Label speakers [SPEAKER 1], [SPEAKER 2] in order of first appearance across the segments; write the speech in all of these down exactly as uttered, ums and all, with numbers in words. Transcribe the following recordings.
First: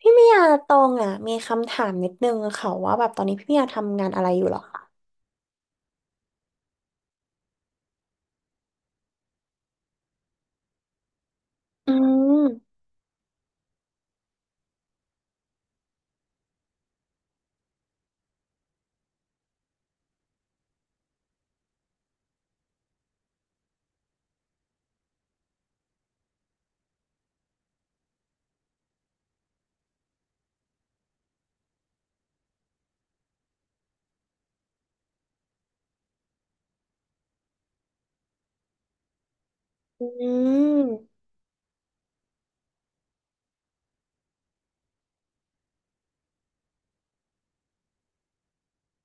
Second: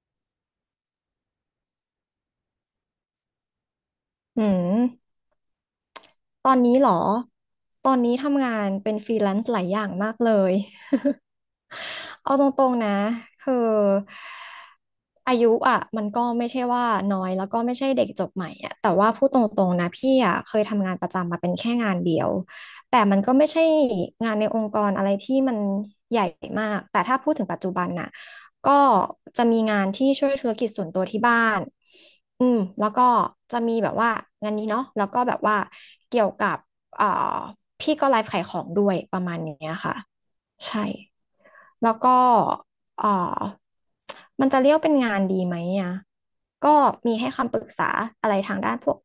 [SPEAKER 1] พี่เมียตองอ่ะมีคำถามนิดนึงค่ะว่าแบบตอนนี้พี่เมียทำงานอะไรอ
[SPEAKER 2] อื
[SPEAKER 1] ยู่เหรอคะ
[SPEAKER 2] มตอนนี้เหรอตอนนี้ทำงานเป็นฟรีแลนซ์หลายอย่างมากเลย
[SPEAKER 1] อื
[SPEAKER 2] เอาตรง
[SPEAKER 1] ม
[SPEAKER 2] ๆนะคืออายุอ่ะมันก็ไม่ใช่ว่าน้อยแล้วก็ไม่ใช่เด็กจบใหม่อ่ะแต่ว่าพูดตรงๆนะพี่อ่ะเคยทำงานประจำมาเป็นแค่งานเดียวแต่มันก็ไม่ใช่งานในองค์กรอะไรที่มันใหญ่มากแต่ถ้าพูดถึงปัจจุบันน่ะก็จะมีงานที่ช่วยธุรกิจส่วนตัวที่บ้านอืมแล้วก็จะมีแบบว่างานนี้เนาะแล้วก็แบบว่าเกี่ยวกับเอ่อพี่ก็ไลฟ์ขายของด้วยประมาณเนี้ยค่ะ
[SPEAKER 1] อื
[SPEAKER 2] ใช่
[SPEAKER 1] ม
[SPEAKER 2] แล้วก็เอ่อมันจะเรียกเป็นงานดีไหมอ่ะก็มีให้คำปรึกษาอะไรทางด้านพวก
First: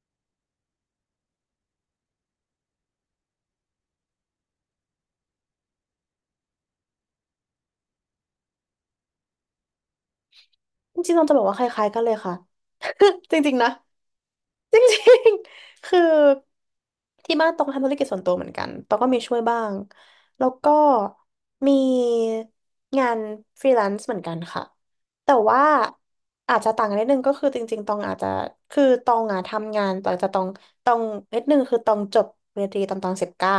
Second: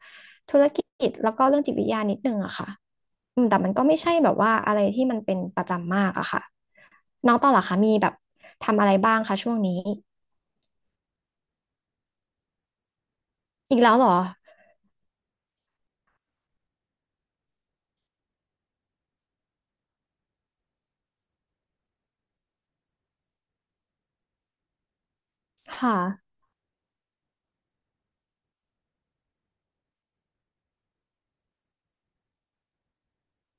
[SPEAKER 2] ธุรกิจแล้วก็เรื่องจิตวิทยานิดนึงอะค่ะอืมแต่มันก็ไม่ใช่แบบว่าอะไรที่มันเป็นประจำมากอะค่ะน้องต่อเหรอคะมีแบบทำอะไรบ้างคะช่วงนี้
[SPEAKER 1] จริงๆตองจะบอกว่าคล้ายๆกันเลยค่ะ จริงๆนะ
[SPEAKER 2] อีกแล้วเหรอ
[SPEAKER 1] จริงๆคือที่บ้านตองทำธุรกิจส่วนตัวเหมือนกันตองก็มีช่วยบ้างแล้วก็มีงานฟรีแลนซ์เหมือนกันค่ะแต่ว่า
[SPEAKER 2] ค่ะ
[SPEAKER 1] อาจจะต่างกันนิดนึงก็คือจริงๆตองอาจจะคือตองอะทำงานหลังจากตองตองนิดนึงคือตองจบปริญญาตรีตอนตอนสิบเก้า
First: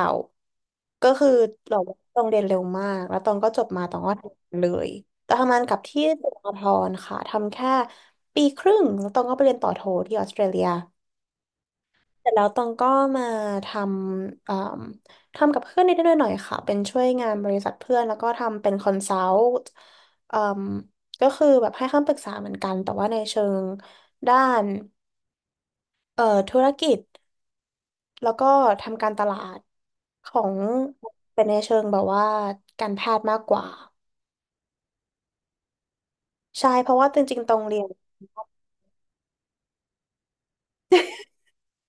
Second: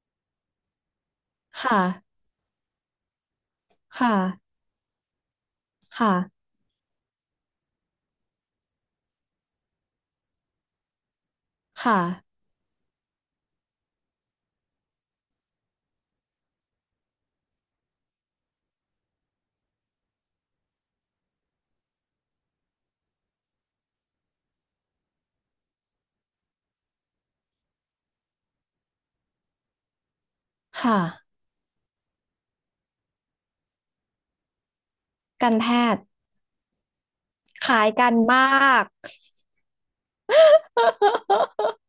[SPEAKER 1] ก็คือเรา
[SPEAKER 2] ค่ะ
[SPEAKER 1] ตองเรียนเร็วมากแล้วตองก็จบมาตองก็
[SPEAKER 2] ค่ะ
[SPEAKER 1] ทำงานเลยตองทำงานกับที่
[SPEAKER 2] ค่ะ
[SPEAKER 1] สหกรณ์ค่ะทำแค่ปีครึ่งแล้วตองก็ไปเรียนต่อโทที่ออสเตรเลีย
[SPEAKER 2] ค่ะ
[SPEAKER 1] เสร็จแล้วตองก็มาทำเอ่มทำกับเพื่อนนิดๆหน่อยๆค่ะเป็นช่วยงานบริษัทเพื่อนแล้วก็ทำเป็นคอนซัลท์เอ่มก็คือแบบให้คำปรึกษาเหมือนกันแต่ว่าในเชิงด้านเอ่อธุรกิจแล้วก็ทำการตลาดของ
[SPEAKER 2] ค่ะ
[SPEAKER 1] เป็นในเชิงแบบว่าการแพทย์มากกว่า
[SPEAKER 2] การแพทย์
[SPEAKER 1] ใช่เพราะว่าจริงๆตอง
[SPEAKER 2] ค
[SPEAKER 1] เรี
[SPEAKER 2] ล้า
[SPEAKER 1] ยน
[SPEAKER 2] ยกันมาก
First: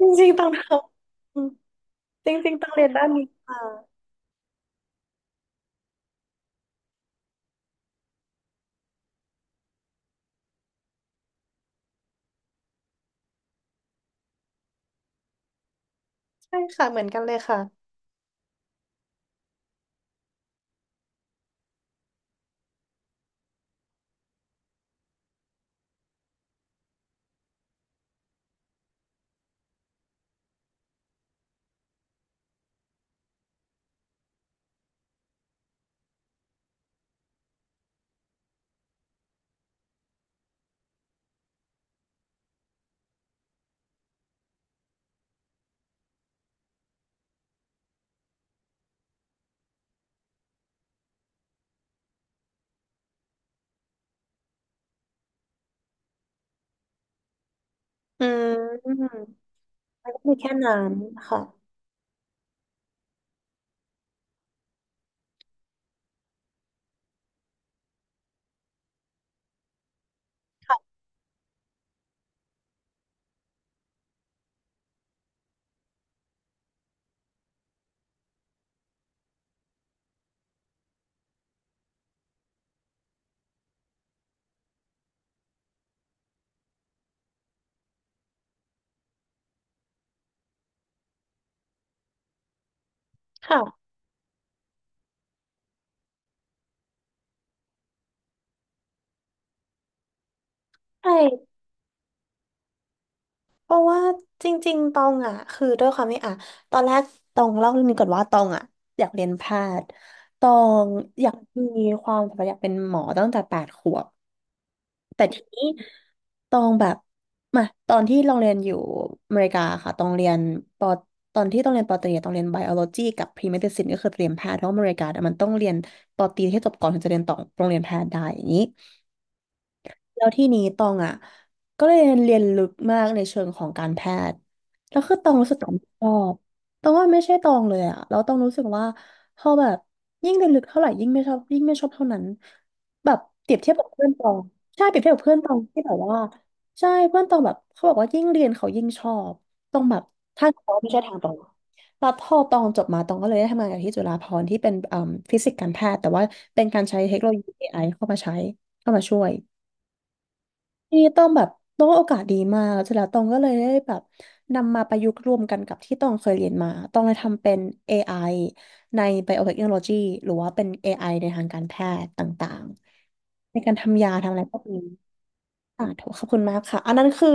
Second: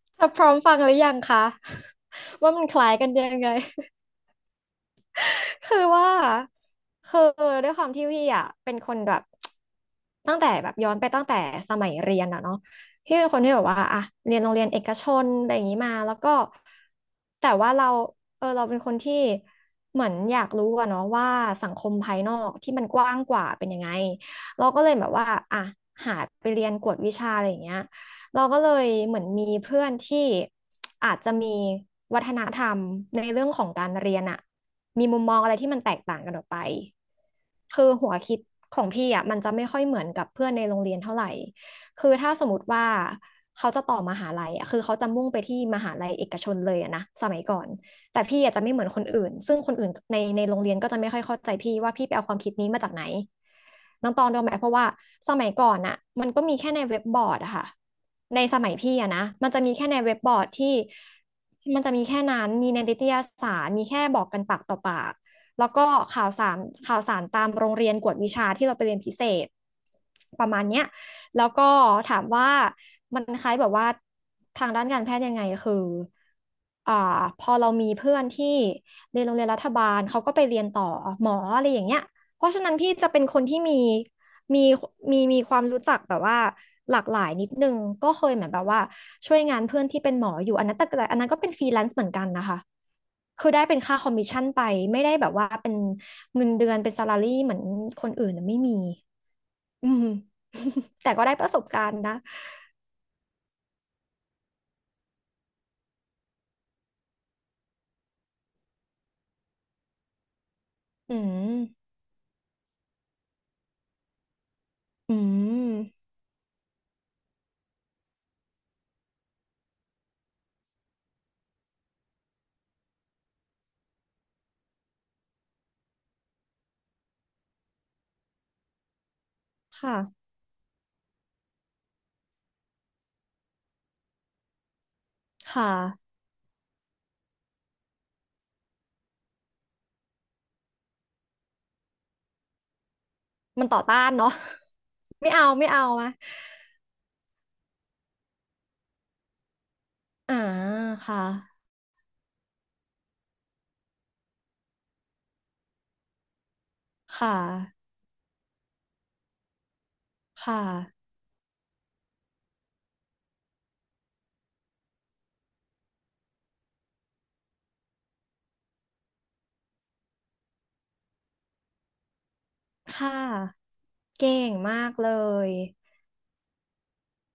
[SPEAKER 1] จริ
[SPEAKER 2] จะ
[SPEAKER 1] งๆ
[SPEAKER 2] พ
[SPEAKER 1] ตอ
[SPEAKER 2] ร้อ
[SPEAKER 1] ง
[SPEAKER 2] ม
[SPEAKER 1] ท
[SPEAKER 2] ฟังหรือยังคะ
[SPEAKER 1] ำจ ริ
[SPEAKER 2] ว่า
[SPEAKER 1] งๆ
[SPEAKER 2] มั
[SPEAKER 1] ต
[SPEAKER 2] น
[SPEAKER 1] อง
[SPEAKER 2] ค
[SPEAKER 1] เรีย
[SPEAKER 2] ล้า
[SPEAKER 1] น
[SPEAKER 2] ย
[SPEAKER 1] ด้า
[SPEAKER 2] กั
[SPEAKER 1] น
[SPEAKER 2] น
[SPEAKER 1] นี้
[SPEAKER 2] ยังไง
[SPEAKER 1] ค่ะ
[SPEAKER 2] คือว่าคือด้วยความที่พี่อ่ะเป็นคนแบบ ตั้งแต่แบบย้อนไปตั้งแต่สมัยเรียนอะเนาะพี่เป็นคนที่แบบว่าอะเรียนโรงเรียนเอกชนอะไรอย่างนี้มาแล้วก็
[SPEAKER 1] ใช่ค่ะเหมือนกันเลย
[SPEAKER 2] แต่
[SPEAKER 1] ค่ะ
[SPEAKER 2] ว่าเราเออเราเป็นคนที่เหมือนอยากรู้อะเนาะว่าสังคมภายนอกที่มันกว้างกว่าเป็นยังไงเราก็เลยแบบว่าอะหาไปเรียนกวดวิชาอะไรอย่างเงี้ยเราก็เลยเหมือนมีเพื่อนที่อาจจะมีวัฒนธรรมในเรื่องของการเรียนอะ มีมุมมองอะไรที่มันแตกต่างกันออกไปคือหัวคิดของพี่อ่ะมันจะไม่ค่อยเหมือนกับเพื่อนในโรงเรียนเท่าไหร่คือถ้าสมมติว่าเขาจะต่อมหาลัยอ่ะคือเขาจะมุ่งไปที่มหาลัยเอกชนเลยอะนะสมัยก่อนแต่พี่อาจจะไม่เหมือนคนอื่นซึ่งคนอื่นในในโรงเรียนก็จะไม่ค่อยเข้าใจพี่ว่าพี่ไปเอาความคิดนี้มาจากไหนน้องตองรู้ไหมเพราะว่าสมัยก่อนอ่ะมันก็มีแค่ในเว็บบอร์ดอะค่ะ
[SPEAKER 1] อื
[SPEAKER 2] ใน
[SPEAKER 1] ม
[SPEAKER 2] สมัยพี่อะนะมันจะมีแค่ใน
[SPEAKER 1] แล้ว
[SPEAKER 2] เว็บ
[SPEAKER 1] ก็
[SPEAKER 2] บ
[SPEAKER 1] มี
[SPEAKER 2] อร์ด
[SPEAKER 1] แค่
[SPEAKER 2] ที่
[SPEAKER 1] นั้นค่ะ
[SPEAKER 2] มันจะมีแค่นั้น มีในนิตยสารมีแค่บอกกันปากต่อปาก แล้วก็ข่าวสารข่าวสารตามโรงเรียนกวดวิชาที่เราไปเรียนพิเศษประมาณเนี้ยแล้วก็ถามว่ามันคล้ายแบบว่าทางด้านการแพทย์ยังไงคืออ่าพอเรามีเพื่อนที่เรียนโรงเรียนรัฐบาลเขาก็ไปเรียนต่อหมออะไรอย่างเงี้ยเพราะฉะนั้นพี่จะเป็นคนที่มี มีมีมีความรู้จักแบบว่าหลากหลายนิดนึงก็เคยเหมือนแบบว่าช่วยงานเพื่อนที่เป็นหมออยู่อันนั้นแต่อันนั้นก็เป็นฟรีแลนซ์เหมือนกันนะคะคือ
[SPEAKER 1] ค่ะ
[SPEAKER 2] ได้เป็นค่าคอมมิชชั่นไปไม่ได้แบบว่าเป็นเงินเดือนเป็นซาลารี่เหมือนคนอื่นน่ะไม่มีอืม แต่
[SPEAKER 1] ใช่
[SPEAKER 2] ก็ได้ประสบการณ์นะ
[SPEAKER 1] เพราะว่าจริงๆตองอ่ะคือด้วยความที่อ่ะตอนแรกตองเล่าเรื่องนี้ก่อนว่าตองอ่ะอยากเรียนแพทย์ตอง
[SPEAKER 2] อื
[SPEAKER 1] อยากมี
[SPEAKER 2] ม
[SPEAKER 1] ความฝันอยากเป็นหมอตั้งแต่แปดขวบ
[SPEAKER 2] อื
[SPEAKER 1] แต่ทีนี้
[SPEAKER 2] ม
[SPEAKER 1] ตองแบบมาตอนที่ลองเรียนอยู่อเมริกาค่ะตองเรียนปอตอนที่ต้องเรียนปอตรีอะต้องเรียนไบโอโลจีกับพรีเมดิซินก็คือเรียนแพทย์เพราะว่าอเมริกาเนี่ยมันต้องเรียนปอตรีให้จบก่อนถึงจะเรียนต่อโรงเรียนแพทย์ได้อย่างนี้ แล้
[SPEAKER 2] ค่ะ
[SPEAKER 1] วที่นี้ตองอ่ะก็เลยเรียนลึกมากในเชิงของการแพทย์แล้วคือตองรู้สึกตอ
[SPEAKER 2] ค่ะ
[SPEAKER 1] งชอบตองว่าไม่ใช่ตองเลยอ่ะแล้วตองรู้สึกว่าพอแบบยิ่งเรียนลึกเท่าไหร่ยิ่งไม่ชอบยิ่งไม่ชอบเท่านั้นแบบเปรียบ
[SPEAKER 2] มัน
[SPEAKER 1] เทียบ
[SPEAKER 2] ต่อ
[SPEAKER 1] กับ
[SPEAKER 2] ต้า
[SPEAKER 1] เพื่อน
[SPEAKER 2] น
[SPEAKER 1] ตอ
[SPEAKER 2] เนาะ
[SPEAKER 1] งใช่เปรียบเทียบกั บ
[SPEAKER 2] ไม่
[SPEAKER 1] เพื่อน
[SPEAKER 2] เอา
[SPEAKER 1] ตอง
[SPEAKER 2] ไม่
[SPEAKER 1] ที่
[SPEAKER 2] เอา
[SPEAKER 1] แบบ
[SPEAKER 2] อะ
[SPEAKER 1] ว่าใช่เพื่อนตองแบบเขาบอกว่ายิ่งเรียนเขายิ่งชอบตองแบบ
[SPEAKER 2] อ่า
[SPEAKER 1] ทางเขาไม่ใช่ทาง
[SPEAKER 2] ค่ะ
[SPEAKER 1] ตองแล้วพอตองจบมาตองก็เลยได้ทำงานกับที่จุฬาภรณ์ที่เป็นเอ่มฟิสิกส์การแพทย์แต่ว่าเป็นการใช้เทคโน
[SPEAKER 2] ค่
[SPEAKER 1] โลยีเอไอ
[SPEAKER 2] ะ
[SPEAKER 1] เข้ามาใช้เข้ามาช่วย
[SPEAKER 2] ค่
[SPEAKER 1] ที
[SPEAKER 2] ะ
[SPEAKER 1] นี้ต้องแบบต้องว่าโอกาสดีมากเสร็จแล้วตองก็เลยได้แบบนำมาประยุกต์รวมกันกับที่ตองเคยเรียนมาตองเลยทำเป็น เอ ไอ ใน Biotechnology หรือว่าเป็น เอ ไอ ในทางการแพทย์ต่าง
[SPEAKER 2] ค่ะ
[SPEAKER 1] ๆในการทำยาทำ
[SPEAKER 2] เก่
[SPEAKER 1] อะไร
[SPEAKER 2] ง
[SPEAKER 1] พวกนี้
[SPEAKER 2] มากเลย
[SPEAKER 1] ค่าถูกขอบคุณมากค่ะ อันนั้นคือ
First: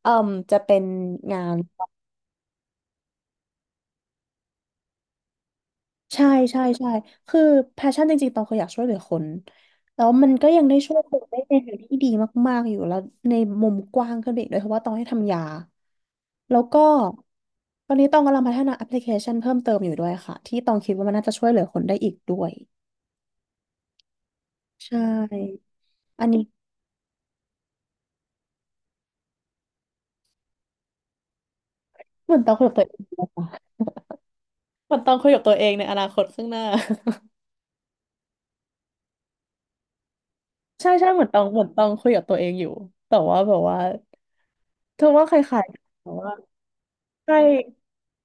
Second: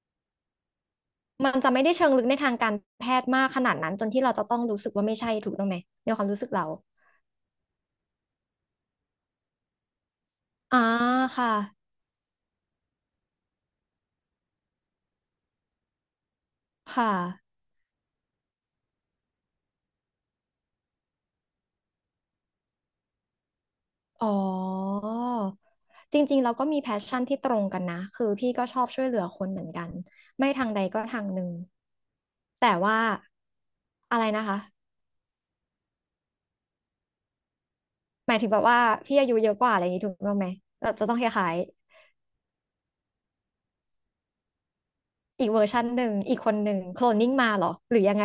[SPEAKER 1] เอ่มจะเป็นงา
[SPEAKER 2] มั
[SPEAKER 1] น
[SPEAKER 2] นจะไม่ได้เชิงลึกในทางการแพทย์มากขนาดนั้นจนที่เราจะต้องรู้สึกว่าไม่ใช่ถูกต้องไหมในค
[SPEAKER 1] ใช่
[SPEAKER 2] วามรู้สึก
[SPEAKER 1] ใช่
[SPEAKER 2] เรา
[SPEAKER 1] ใช่คือแพชชั่นจริงๆตองเคยอยากช่วยเหลือคนแล้วมันก็ยังได้
[SPEAKER 2] อ่า
[SPEAKER 1] ช่วยคนได้
[SPEAKER 2] ค่ะ
[SPEAKER 1] ในทางที่ดีมากๆอยู่แล้วในมุมกว้างขึ้นไปอีกด้วยเพราะว่าตองให้ทำยาแล้วก็
[SPEAKER 2] ค่ะ
[SPEAKER 1] ตอนนี้ตองกำลังพัฒนาแอปพลิเคชันเพิ่มเติมอยู่ด้วยค่ะที่ตองคิดว่ามันน่าจะช่วยเหลือคนได้อีกด้วย
[SPEAKER 2] อ๋อ
[SPEAKER 1] ใช่
[SPEAKER 2] จ
[SPEAKER 1] อัน
[SPEAKER 2] ริ
[SPEAKER 1] นี้
[SPEAKER 2] งๆเราก็มีแพชชั่นที่ตรงกันนะคือพี่ก็ชอบช่วยเหลือคนเหมือนกันไม่ทางใดก็ทางหนึ่ง
[SPEAKER 1] เหมือนตองคุยกั
[SPEAKER 2] แต่
[SPEAKER 1] บตัวเอ
[SPEAKER 2] ว่า
[SPEAKER 1] งเลยค่ะ
[SPEAKER 2] อะไรนะคะ
[SPEAKER 1] เหมือนตองคุยกับตัวเองในอนาคตข้างหน้า
[SPEAKER 2] หมายถึงแบบว่าพี่อายุเยอะกว่าอะไรอย่างนี้ถูกต้องไหม
[SPEAKER 1] ใช่
[SPEAKER 2] เราจะ
[SPEAKER 1] ใช่
[SPEAKER 2] ต้อง
[SPEAKER 1] เหมื
[SPEAKER 2] ค
[SPEAKER 1] อนตอง
[SPEAKER 2] ล้าย
[SPEAKER 1] เหมือนตองคุยกับตัวเองอยู่แต่ว่าแบบว่าเธอว่าใค
[SPEAKER 2] ๆอีก
[SPEAKER 1] ร
[SPEAKER 2] เวอร์ชัน
[SPEAKER 1] ๆ
[SPEAKER 2] ห
[SPEAKER 1] แต่
[SPEAKER 2] นึ่ง
[SPEAKER 1] ว่า
[SPEAKER 2] อีกคนหนึ่งโคลนนิ่ง
[SPEAKER 1] ใช่
[SPEAKER 2] มาเหรอหรือยังไง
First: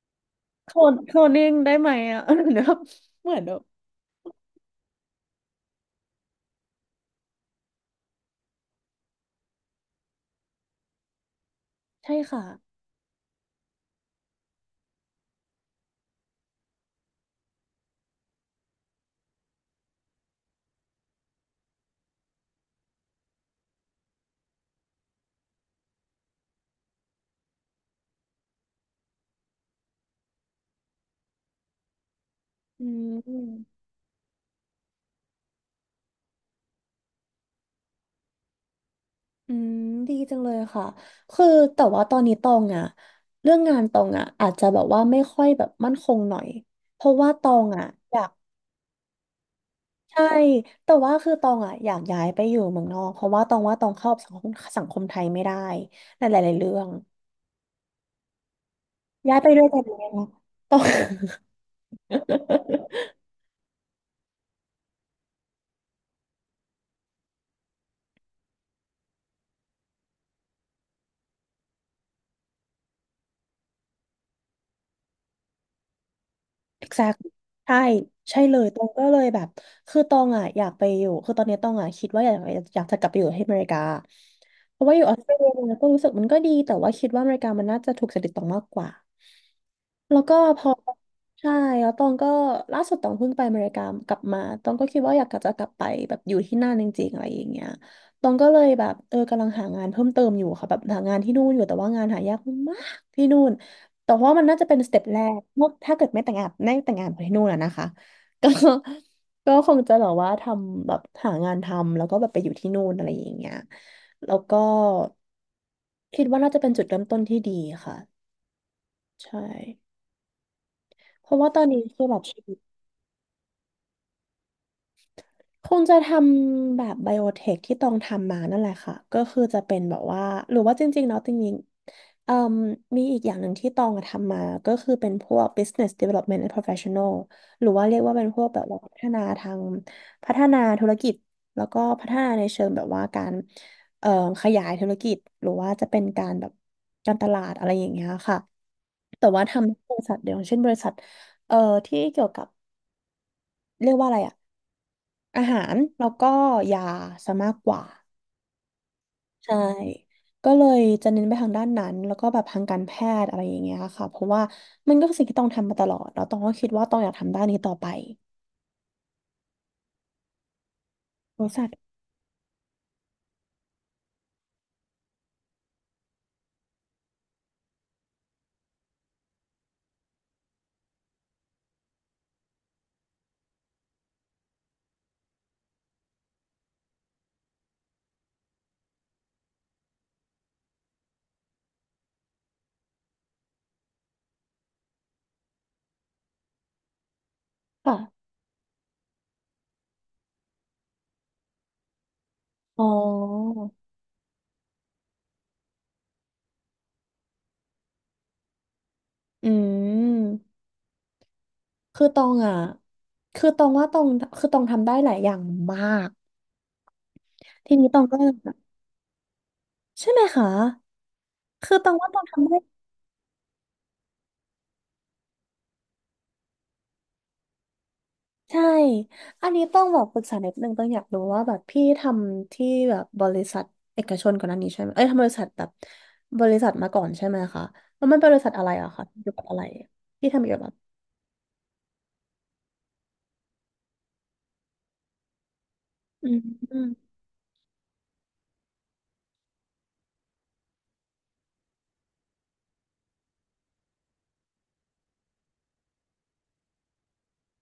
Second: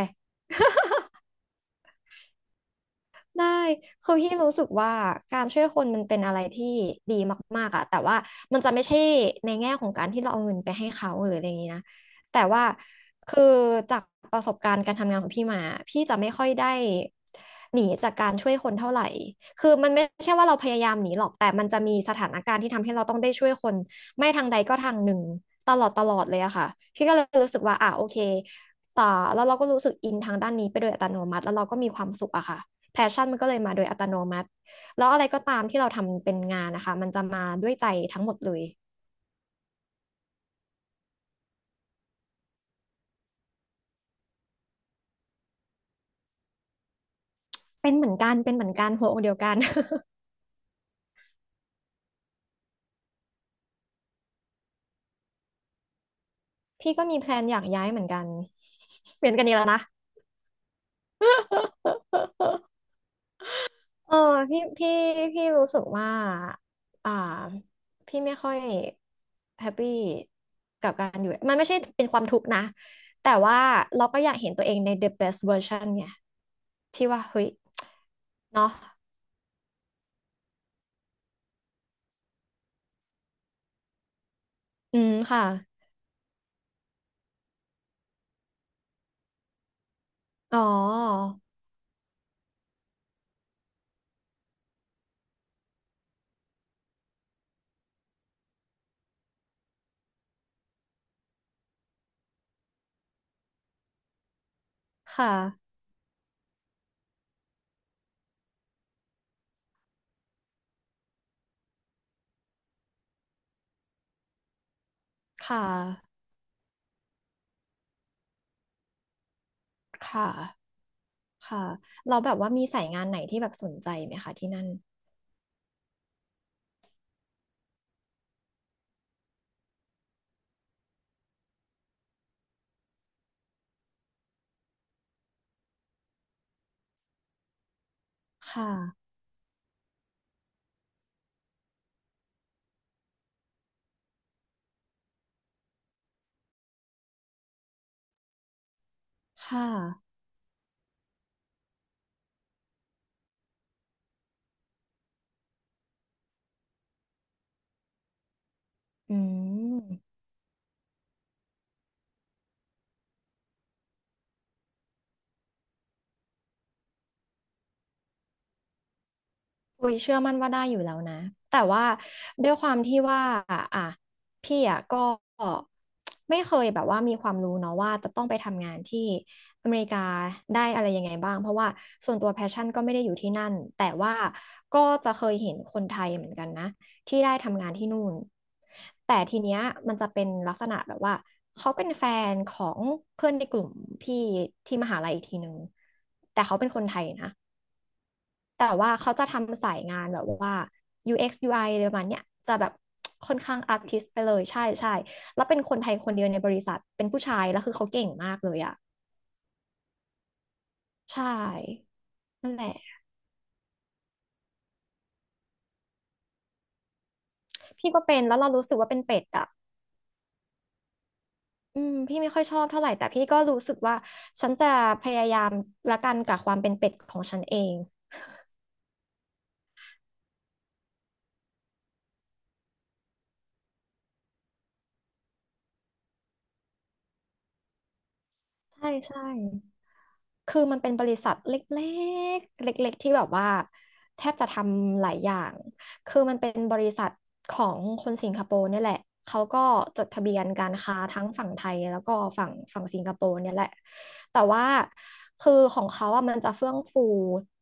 [SPEAKER 1] โทนโทนนิ่งได้ไหมอ่ะ เดี๋ยวเหมือน
[SPEAKER 2] ได้
[SPEAKER 1] แบบ
[SPEAKER 2] คือพี่รู้สึกว่าการช่วยคนมันเป็นอะไรที่ดีมากๆอะแต่ว่ามันจะไม่ใช่ในแง่ของการที่เราเอาเงินไปให้เขาหรืออะไรอย่างนี้นะ
[SPEAKER 1] ใช่
[SPEAKER 2] แต่
[SPEAKER 1] ค่ะ
[SPEAKER 2] ว่าคือจากประสบการณ์การทำงานของพี่มาพี่จะไม่ค่อยได้หนีจากการช่วยคนเท่าไหร่คือมันไม่ใช่ว่าเราพยายามหนีหรอกแต่มันจะมีสถานการณ์ที่ทำให้เราต้องได้ช่วยคนไม่ทางใดก็ทางหนึ่งตลอดตลอดเลยอะค่ะพี่ก็เลยรู้สึกว่าอ่ะโอเคต่อแล้วเราก็รู้สึกอินทางด้านนี้ไปโดยอัตโนมัติแล้วเราก็มีความสุขอะค่ะ
[SPEAKER 1] อื
[SPEAKER 2] แพชชั่นมันก็เลยมา
[SPEAKER 1] ม
[SPEAKER 2] โดยอัตโนมัติแล้วอะไรก็ตามที่เราทำเป็นงานนะคะมันจะมาด้วยใจทั้งหมดเลย
[SPEAKER 1] อืมดีจังเลยค่ะคือแต่ว่าตอนนี้ตองอ่ะเรื่องงานตองอ่ะอาจจะแบบว่าไม่ค่อยแบบมั่นคงหน่อยเพราะว่าตองอ่ะ
[SPEAKER 2] เป็นเหมื
[SPEAKER 1] อ
[SPEAKER 2] อน
[SPEAKER 1] ยาก
[SPEAKER 2] กันเป็นเหมือนกันหัวอกเดียวกัน
[SPEAKER 1] ใช่แต่ว่าคือตองอ่ะอยากย้ายไปอยู่เมืองนอกเพราะว่าตองว่าตองเข้าสังคมสังคมไทยไม่ได้ในหลายๆเรื่อ ง
[SPEAKER 2] พี่ก็มีแพลนอยากย้ายเหมือนกันเปลี่ย
[SPEAKER 1] ย้า
[SPEAKER 2] น
[SPEAKER 1] ย
[SPEAKER 2] กัน
[SPEAKER 1] ไป
[SPEAKER 2] อีก
[SPEAKER 1] ด้
[SPEAKER 2] แล้
[SPEAKER 1] ว
[SPEAKER 2] ว
[SPEAKER 1] ยกั
[SPEAKER 2] นะ
[SPEAKER 1] นเลยนะตอง
[SPEAKER 2] เออพี่พี่พี่รู้สึกว่าอ่าพี่ไม่ค่อยแฮปปี้กับการอยู่มันไม่ใช่เป็นความทุกข์นะแต่ว่าเราก็อยากเห็นตัวเองใน the best version ไงที่
[SPEAKER 1] exact
[SPEAKER 2] ว่าเฮ้ย
[SPEAKER 1] ใช่ใช่เลย
[SPEAKER 2] เนาะ
[SPEAKER 1] ตองก็เลยแบบคือตองอ่ะอยากไปอยู่คือตอนนี้ตองอ่ะคิดว่าอยากอยากจะกลับไปอยู่ที่อเมริกาเพราะว่า
[SPEAKER 2] อื
[SPEAKER 1] อยู่อ
[SPEAKER 2] ม
[SPEAKER 1] อสเตร
[SPEAKER 2] ค่ะ
[SPEAKER 1] เลียเนี่ยก็รู้สึกมันก็ดีแต่ว่าคิดว่าอเมริกามันน่าจะถูกจริตตองมากกว่าแล้วก็
[SPEAKER 2] อ๋
[SPEAKER 1] พ
[SPEAKER 2] อ
[SPEAKER 1] อใช่แล้วตองก็ล่าสุดตองเพิ่งไปอเมริกากลับมาตองก็คิดว่าอยากจะกลับไปแบบอยู่ที่นั่นจริงๆอะไรอย่างเงี้ยตองก็เลยแบบเออกำลังหางานเพิ่มเติมอยู่ค่ะแบบหางานที่นู่นอยู่แต่ว่างานหายากมากที่นู่น แต่ว่ามันน่าจะเป็นสเต็ปแร
[SPEAKER 2] ค่ะ
[SPEAKER 1] กเมื่อถ้าเกิดไม่แต่งงานไม่แต่งงานไปที่นู่นอะนะคะ ก็ก็คงจะแบบว่าทำแบบหางานทำแล้วก็แบบไปอยู่ที่นู่นอะไรอย่างเงี้ยแล้วก็
[SPEAKER 2] ค่ะ
[SPEAKER 1] คิดว่าน่าจะเป็นจุดเริ่มต้นที่ดีค่ะใช่
[SPEAKER 2] ค่ะ
[SPEAKER 1] เพราะว่าตอ
[SPEAKER 2] ค่ะ
[SPEAKER 1] นนี้คือแบ
[SPEAKER 2] เรา
[SPEAKER 1] บ
[SPEAKER 2] แบบ
[SPEAKER 1] ชี
[SPEAKER 2] ว่ามีสายงานไหนที่แบบสนใจไหมคะที่นั่น
[SPEAKER 1] คงจะทำแบบไบโอเทคที่ต้องทำมานั่นแหละค่ะก็คือจะเป็นแบบว่าหรือว่าจริงๆเนาะจริงๆเอ่มมีอีกอย่างหนึ่งที่ตองอะทำมาก็คือเป็นพวก business development and professional หรือว่าเรียกว่าเป็นพวกแบบ
[SPEAKER 2] ค่ะ
[SPEAKER 1] ว่าพัฒนาทางพัฒนาธุรกิจแล้วก็พัฒนาในเชิงแบบว่าการเอ่อขยายธุรกิจหรือว่าจะเป็นการแบบการตลาดอะไรอย่างเงี้ยค่ะแต่ว่าท
[SPEAKER 2] ค่ะ
[SPEAKER 1] ำบริษัทเดียวเช่นบริษัทเอ่อที่เกี่ยวกับเรียกว่าอะไรอะ อาหารแล้วก็ยาซะมากกว่า
[SPEAKER 2] อื
[SPEAKER 1] ใช่
[SPEAKER 2] ม
[SPEAKER 1] ก็เลยจะเน้นไปทางด้านนั้นแล้วก็แบบทางการแพทย์อะไรอย่างเงี้ยค่ะเพราะว่ามันก็คือสิ่งที่ต้องทำมาตลอดแล้วต้องก็คิดว่าต้องอยากทำด้านนี้ต่อไป
[SPEAKER 2] อุ้ยเชื่อมั่นว่าได้อยู่แล้วนะ
[SPEAKER 1] บริ
[SPEAKER 2] แต่
[SPEAKER 1] ษัท
[SPEAKER 2] ว่าด้วยความที่ว่าอ่ะพี่อ่ะก็ไม่เคยแบบว่ามีความรู้เนาะว่าจะต้องไปทำงานที่อเมริกาได้อะไรยังไงบ้างเพราะว่าส่วนตัวแพชชั่นก็ไม่ได้อยู่ที่นั่นแต่ว่าก็จะเคยเห็นคนไทยเหมือนกันนะที่ได้ทำงานที่นู่นแต่ทีเนี้ยมันจะเป็นลักษณะแบบว่าเขาเป็นแฟนของเพื่อนในกลุ่มพี่ที่มหาลัยอีกทีนึงแต่เขาเป็นคนไทยนะ
[SPEAKER 1] ค่ะ
[SPEAKER 2] แต่ว่าเขาจะทำสายงานแบบว่า ยู เอ็กซ์ ยู ไอ อกซ์ยูไออะไรประมาณเนี้ยจะแบบ
[SPEAKER 1] อ๋อ
[SPEAKER 2] ค่อนข้างอาร์ติสต์ไปเลยใช่ใช่แล้วเป็นคนไทยคนเดียวในบริษัทเป็นผู้ชายแล้วคือเขาเก่งมากเลยอะ
[SPEAKER 1] อืม
[SPEAKER 2] ใช่
[SPEAKER 1] คือตอง
[SPEAKER 2] นั่
[SPEAKER 1] อ่ะ
[SPEAKER 2] นแหละ
[SPEAKER 1] คือตองว่าตองคือตองทำได้หลายอย่างมากทีนี้
[SPEAKER 2] พี่
[SPEAKER 1] ต
[SPEAKER 2] ก็
[SPEAKER 1] องก็
[SPEAKER 2] เป็นแล้วเรารู้สึกว่าเป็นเป็ดอะ
[SPEAKER 1] ใช่ไหมคะคือ
[SPEAKER 2] อื
[SPEAKER 1] ตอ
[SPEAKER 2] ม
[SPEAKER 1] งว่าต
[SPEAKER 2] พี่
[SPEAKER 1] อง
[SPEAKER 2] ไม่ค่อย
[SPEAKER 1] ทำ
[SPEAKER 2] ช
[SPEAKER 1] ได้
[SPEAKER 2] อบเท่าไหร่แต่พี่ก็รู้สึกว่าฉันจะพยายามละกันกับความเป็นเป็ดของฉันเอง
[SPEAKER 1] ใช่อันนี้ต้องบอกปรึกษานิดนึงต้องอยากรู้ว่าแบบพี่ทำที่แบบบริษัทเอกชนก่อนหน้านี้ใช่ไหมเอ้ยทำบริษัทแบบบริษัทมาก่อนใช่ไหมคะแล้วมันเป็นบริษัทอะไรอะ
[SPEAKER 2] ใช่
[SPEAKER 1] คะ
[SPEAKER 2] ใช่
[SPEAKER 1] เกี่ยวกับอะไรพี่ทำเกี่ย
[SPEAKER 2] คือ
[SPEAKER 1] วกับ
[SPEAKER 2] มันเป็นบริษัทเล็กๆเล็กๆที่แบบว่าแทบจะทำหลายอย่างคือ
[SPEAKER 1] อื
[SPEAKER 2] มั
[SPEAKER 1] ม
[SPEAKER 2] นเป็นบ
[SPEAKER 1] อืม
[SPEAKER 2] ริษัทของคนสิงคโปร์เนี่ยแหละเขาก็จดทะเบียนการค้าทั้งฝั่งไทยแล้วก็ฝั่งฝั่งสิงคโปร์เนี่ยแหละแต่ว่าคือของเขาอะมันจะเฟื่องฟู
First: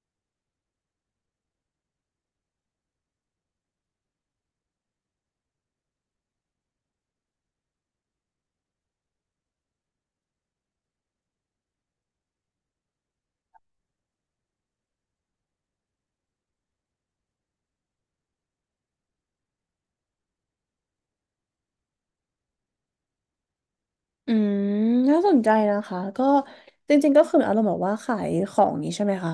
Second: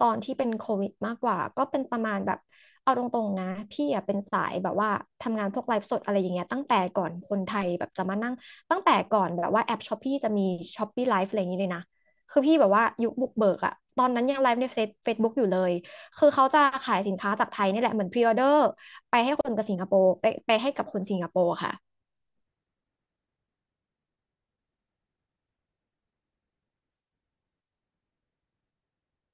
[SPEAKER 2] ตอนที่เป็นโควิดมากกว่าก็เป็นประมาณแบบเอาตรงๆนะพี่อะเป็นสายแบบว่าทำงานพวกไลฟ์สดอะไรอย่างเงี้ยตั้งแต่ก่อนคนไทยแบบจะมานั่งตั้งแต่ก่อนแบบว่าแอปช้อปปี้จะมีช้อปปี้ไลฟ์อะไรอย่างงี้เลยนะ คือพี่แบบว่ายุคบุกเบิกอะตอนนั้นยังไลฟ์ในเฟซเฟซบุ๊กอยู่เลยคือเขาจะขายสินค้าจากไทยนี่แหละเหมือนพรีออเดอร์ไปให้คนกับสิงคโปร์ไปไปให้กับคนสิงคโปร์ค่ะ
[SPEAKER 1] อืมน่าสนใจนะคะก็จริงๆก็คืออารมณ์แบบว่าขายของนี้ใช่ไหมคะ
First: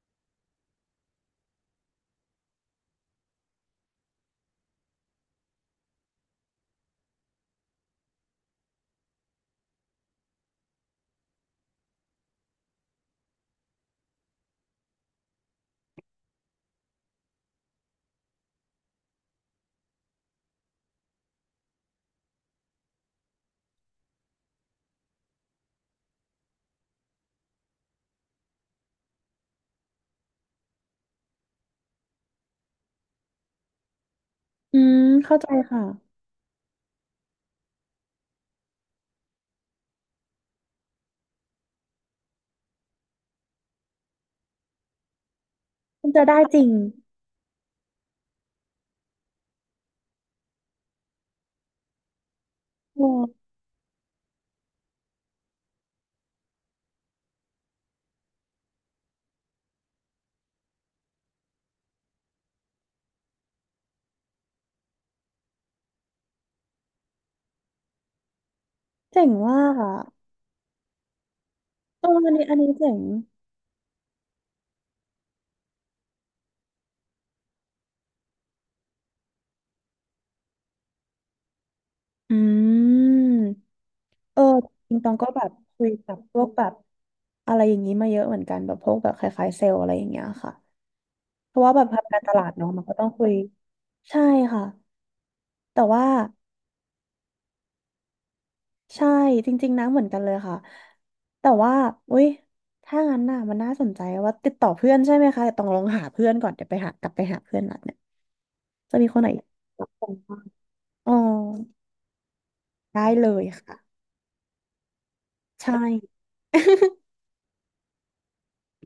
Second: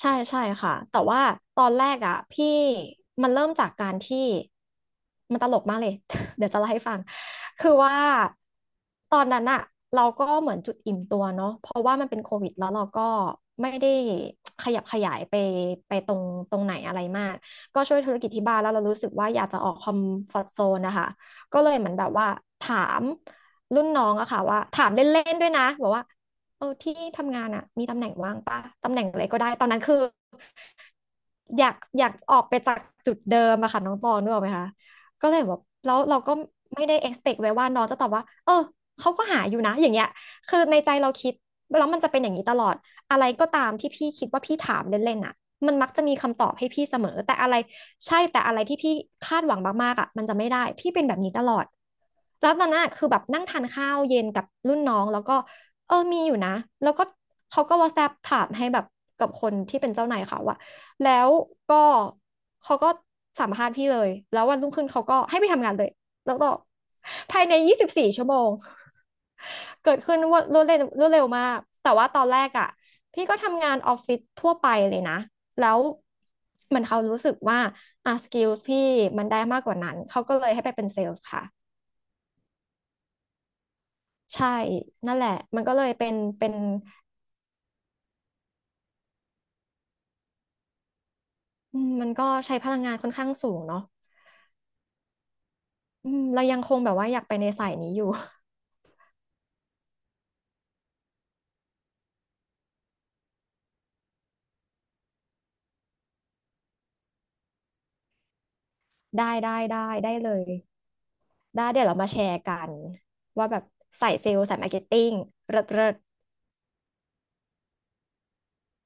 [SPEAKER 2] ใช่ใช่ค่ะแต่ว่าตอนแรกอ่ะพี่มันเริ่มจากการที่มันตลกมากเลย เดี๋ยวจะเล่าให้ฟังคือว่าตอนนั้นอ่ะเราก็เหมือนจุดอิ่มตัวเนาะเพราะว่ามันเป็นโควิดแล้วเราก็ไม่ได้ขยับขยายไปไปตรงตรงไหนอะไรมากก็ช่วยธุรกิจที่บ้านแล้วเรารู้สึกว่าอยากจะออกคอมฟอร์ z โซนนะคะก็เลยเหมือนแบบว่าถามรุ่นน้องอะค่ะว่าถามเล่นๆด้วยนะบอกว่า เออที่ทำงานอ่ะมีตำแหน่งว่างปะตำแหน่งอะไรก็ได้ตอนนั้นคืออยากอยากออกไปจากจุดเดิมอะค่ะน้องตองนึกออกไหมคะ
[SPEAKER 1] อืม
[SPEAKER 2] ก็
[SPEAKER 1] เข้า
[SPEAKER 2] เลย
[SPEAKER 1] ใจ
[SPEAKER 2] แบบ
[SPEAKER 1] ค่ะ
[SPEAKER 2] แล้วเราก็ไม่ได้ expect ไว้ว่าน้องจะตอบว่าเออเขาก็หาอยู่นะอย่างเงี้ยคือในใจเราคิดแล้วมันจะเป็นอย่างนี้ตลอดอะไรก็ตามที่พี่คิดว่าพี่ถามเล่นๆอะมันมักจะ
[SPEAKER 1] มัน
[SPEAKER 2] มี
[SPEAKER 1] จะได้
[SPEAKER 2] คำตอบ
[SPEAKER 1] จริ
[SPEAKER 2] ให้
[SPEAKER 1] ง
[SPEAKER 2] พี่เสมอแต่อะไรใช่แต่อะไรที่พี่คาดหวังมากๆอะมันจะไม่ได้พี่เป็นแบบนี้ตลอดแล้วตอนนั้นอะ
[SPEAKER 1] โอ
[SPEAKER 2] คือแบบนั่ง
[SPEAKER 1] ้
[SPEAKER 2] ทานข้าวเย็นกับรุ่นน้องแล้วก็ เออ มีอยู่นะ แล้วก็เขาก็ WhatsApp ถามให้แบบกับคนที่เป็นเจ้านายเขาอะแล้วก็เขาก็สัมภาษณ์พี่เลย แล้ววันรุ่งขึ้นเขาก็ให้ไปทำงานเลย แล้วก็ภายในยี่สิบสี่ชั่วโมง
[SPEAKER 1] เจ๋งมาก อะ
[SPEAKER 2] เกิดขึ้นว่ารวดเร็วรวดเร็วมากแต่
[SPEAKER 1] ต
[SPEAKER 2] ว่า
[SPEAKER 1] รง
[SPEAKER 2] ตอน
[SPEAKER 1] อัน
[SPEAKER 2] แร
[SPEAKER 1] นี้
[SPEAKER 2] ก
[SPEAKER 1] อัน
[SPEAKER 2] อะ
[SPEAKER 1] นี้เจ๋ง
[SPEAKER 2] พี่ก็ทำงานออฟฟิศทั่วไปเลยนะ แล้วมันเขารู้สึกว่าอ่ะสกิลพี่มันได้มากกว่านั้น เขาก็เลยให้ไปเป็นเซลส์ค่ะ
[SPEAKER 1] อืม เออ
[SPEAKER 2] ใช่
[SPEAKER 1] จริงๆตอ
[SPEAKER 2] นั่
[SPEAKER 1] ง
[SPEAKER 2] นแห
[SPEAKER 1] ก็
[SPEAKER 2] ละ
[SPEAKER 1] แบบ
[SPEAKER 2] มันก็เล
[SPEAKER 1] คุ
[SPEAKER 2] ย
[SPEAKER 1] ย
[SPEAKER 2] เป็
[SPEAKER 1] กั
[SPEAKER 2] น
[SPEAKER 1] บพว
[SPEAKER 2] เป็
[SPEAKER 1] ก
[SPEAKER 2] น
[SPEAKER 1] แบบอะไรอย่างนี้มาเยอะเหมือนกันแบบพวกแบบคล้ายๆเซลล์อะไรอย่างเงี้ยค่ะเพราะว่า
[SPEAKER 2] อื
[SPEAKER 1] แบบ
[SPEAKER 2] มมัน
[SPEAKER 1] ทำการ
[SPEAKER 2] ก็
[SPEAKER 1] ตลาด
[SPEAKER 2] ใช้พ
[SPEAKER 1] เนาะ
[SPEAKER 2] ลั
[SPEAKER 1] มั
[SPEAKER 2] ง
[SPEAKER 1] นก็
[SPEAKER 2] งาน
[SPEAKER 1] ต้อ
[SPEAKER 2] ค่อ
[SPEAKER 1] ง
[SPEAKER 2] น
[SPEAKER 1] คุ
[SPEAKER 2] ข้าง
[SPEAKER 1] ย
[SPEAKER 2] สูงเนาะ
[SPEAKER 1] ใช่ค่ะแต่ว่า
[SPEAKER 2] อืมเรายังคงแบบว่าอยากไปในสายนี้อยู่
[SPEAKER 1] ใช่จริงๆนะเหมือนกันเลยค่ะแต่ว่าอุ้ยถ้างั้นน่ะมันน่าสนใจว่าติดต่อเพื่อนใช่ไหมคะแต่ต้องลองหาเพื่อนก่อนเดี๋ยวไปหากลับไปหาเพื่อนนัดเนี่ยจะมีค นไหน
[SPEAKER 2] ได้ได้
[SPEAKER 1] รั
[SPEAKER 2] ได้
[SPEAKER 1] บผ
[SPEAKER 2] ได้
[SPEAKER 1] ม
[SPEAKER 2] เล
[SPEAKER 1] บ้าง
[SPEAKER 2] ย
[SPEAKER 1] อ๋อ
[SPEAKER 2] ได้เดี๋ยวเรามาแชร์กัน
[SPEAKER 1] ได้เลย
[SPEAKER 2] ว่าแบบ
[SPEAKER 1] ค่ะ
[SPEAKER 2] สายเซลล์สายมาร์เก็ตติ้งเลิศ
[SPEAKER 1] ใช่
[SPEAKER 2] เลิศ